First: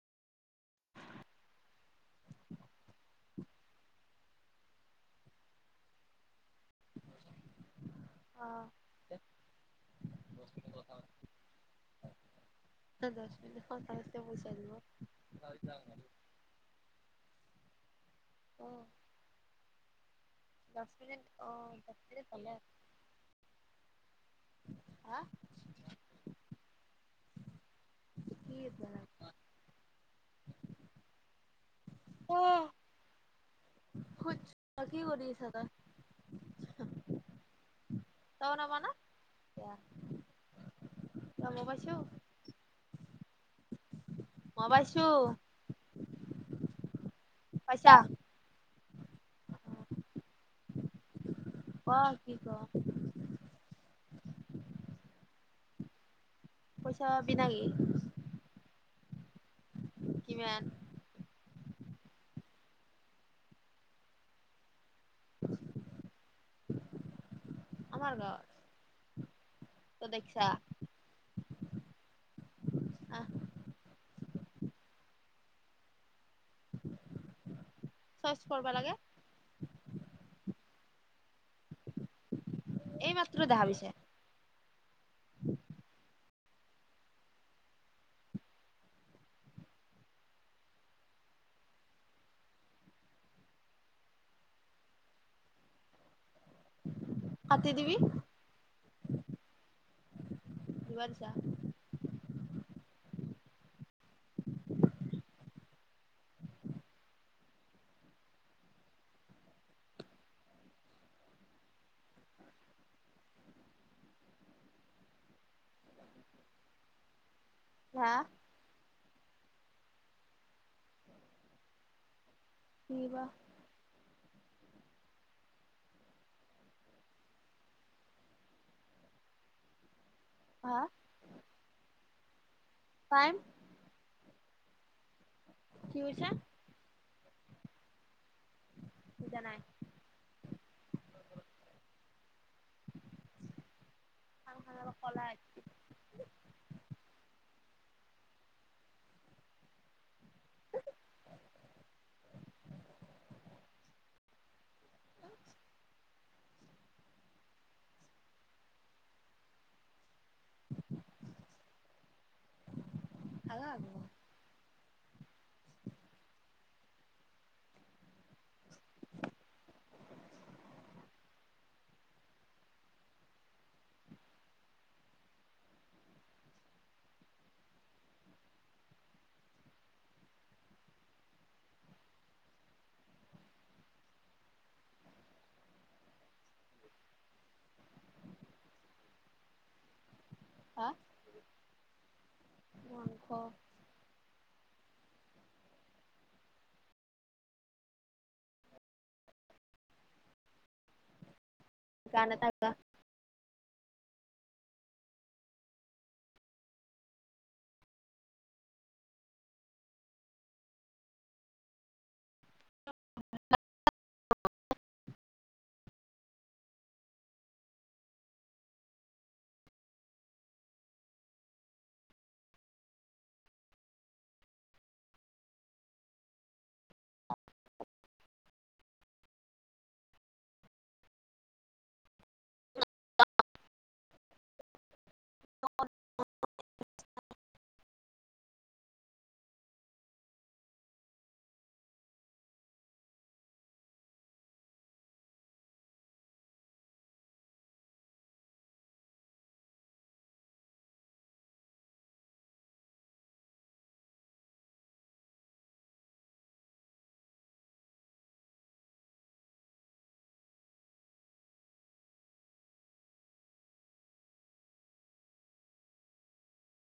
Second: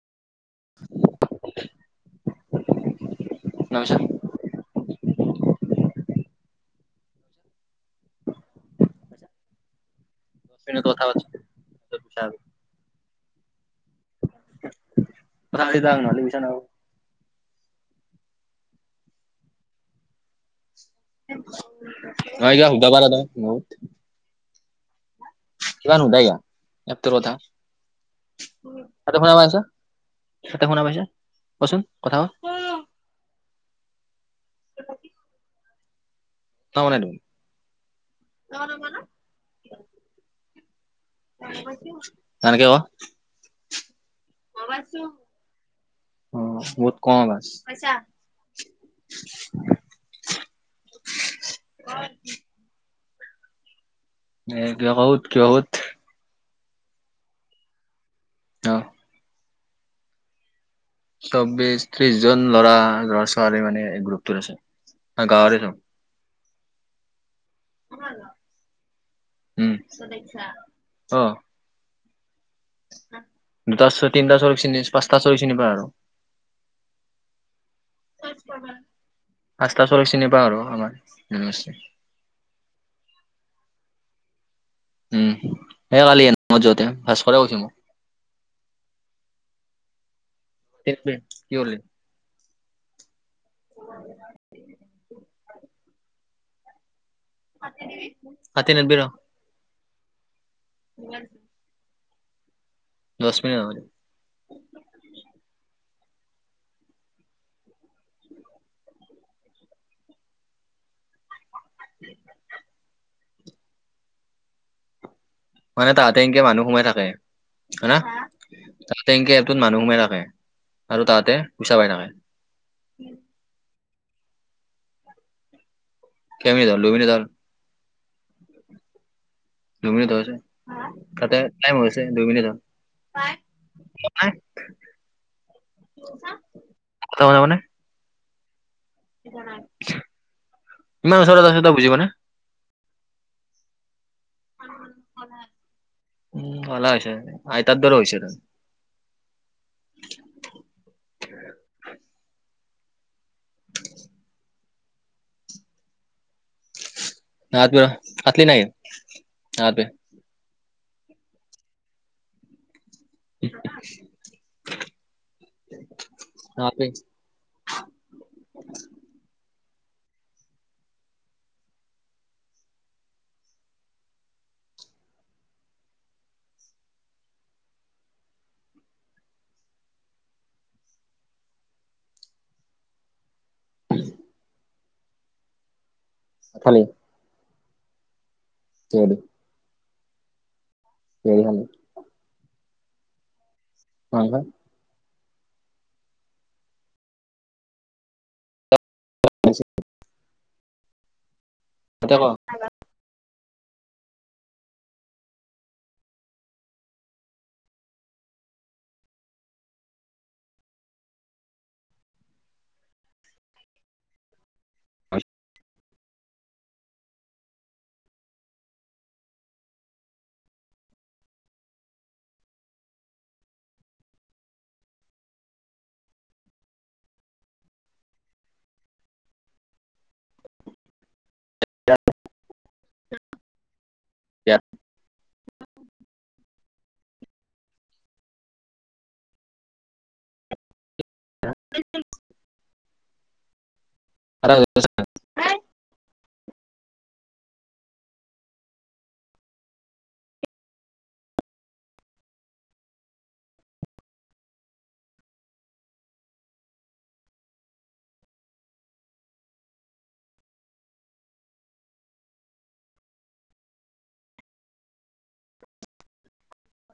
[inaudible] [inaudible] শুনা পাইছা? অ'। [unintelligible] [unintelligible] কথা পাতি থাক নহ'লি পইচা [unintelligible] অ'। দছ মিনিট অ দছ মিনিট হলে দাবা দাদা মোত হা কিমান উদাইয়া এপ টোৰ কথা কি বনাম বাইদেও শুনা পাইছ এতে শুনা পাইছা কচোন কথা হুচ অ কি কৰি আছ তই? মানে দেখোন তই বনা পোৱা না য়াহ টান কে ক' মই মবাইলটো পাইছো অ বহুত কম আছ পাইছা [unintelligible] ক কি ক এ কিবা কউ কিবা সুধ পইচা বিনালি অ কিমান চৌব্বশ, ত্ৰিশ জন ল'ৰা ল'ৰা ছোৱালী মানে এই গ্ৰুপটোত আছে আমাৰ গাঁৱৰে চব। আমাৰ কিমান লৱা ঘৰত উম তই দেখছা চবেচ্ছা অ আহ দুটা চয়, তিনটা চইক চিনি পাঁচটা চইক চিনি পাৱ আৰু। চইচ চাচ কৰিব কৰবা লাগে পাঁচটা চলিক চিনি পাওঁ আৰু আমাৰ এই মাত্ৰ দেখা পাইছে। উম সে কালি এ মই যাওঁতে ভাস্কৰে কৈছে মোক সেইটোৱে কি কৰলি [unintelligible] কাটি দিবি। কাটি নেদবি ৰহ্। ইমান ছা দছ মিনিট নহলে [unintelligible] মানে তাহাঁতে এনকে মানুহ সোমাই থাকে হ না। হা তাতে এনকে এপটোত মানুহ সোমাই থাকে আৰু তাহতে পইচা পাই থাকে। নিবা কেই মিনিট হল দুই মিনিট হল দুই মিনিট হৈছে হা তাতে টাইম হৈ গৈছে দুই মিনিট ৰ পাইম [unintelligible] কি কৈছা? তই তামানে বুজা নাই ইমান ওচৰতে আছে তই বুজি পোৱা নাই? কাণখন অলপ কলা হৈছে উম কলা হৈছে আইতাৰ দৰে হৈছে তই না দিয়া কাটলি নাই না দে খালা আকৌ [unintelligible] [unintelligible] [inaudible] থালি। [inaudible] হা। বিৰিয়ানী। [unintelligible] মাছ ভা [unintelligible] তই গান এটা গা। [unintelligible] [unintelligible] [unintelligible]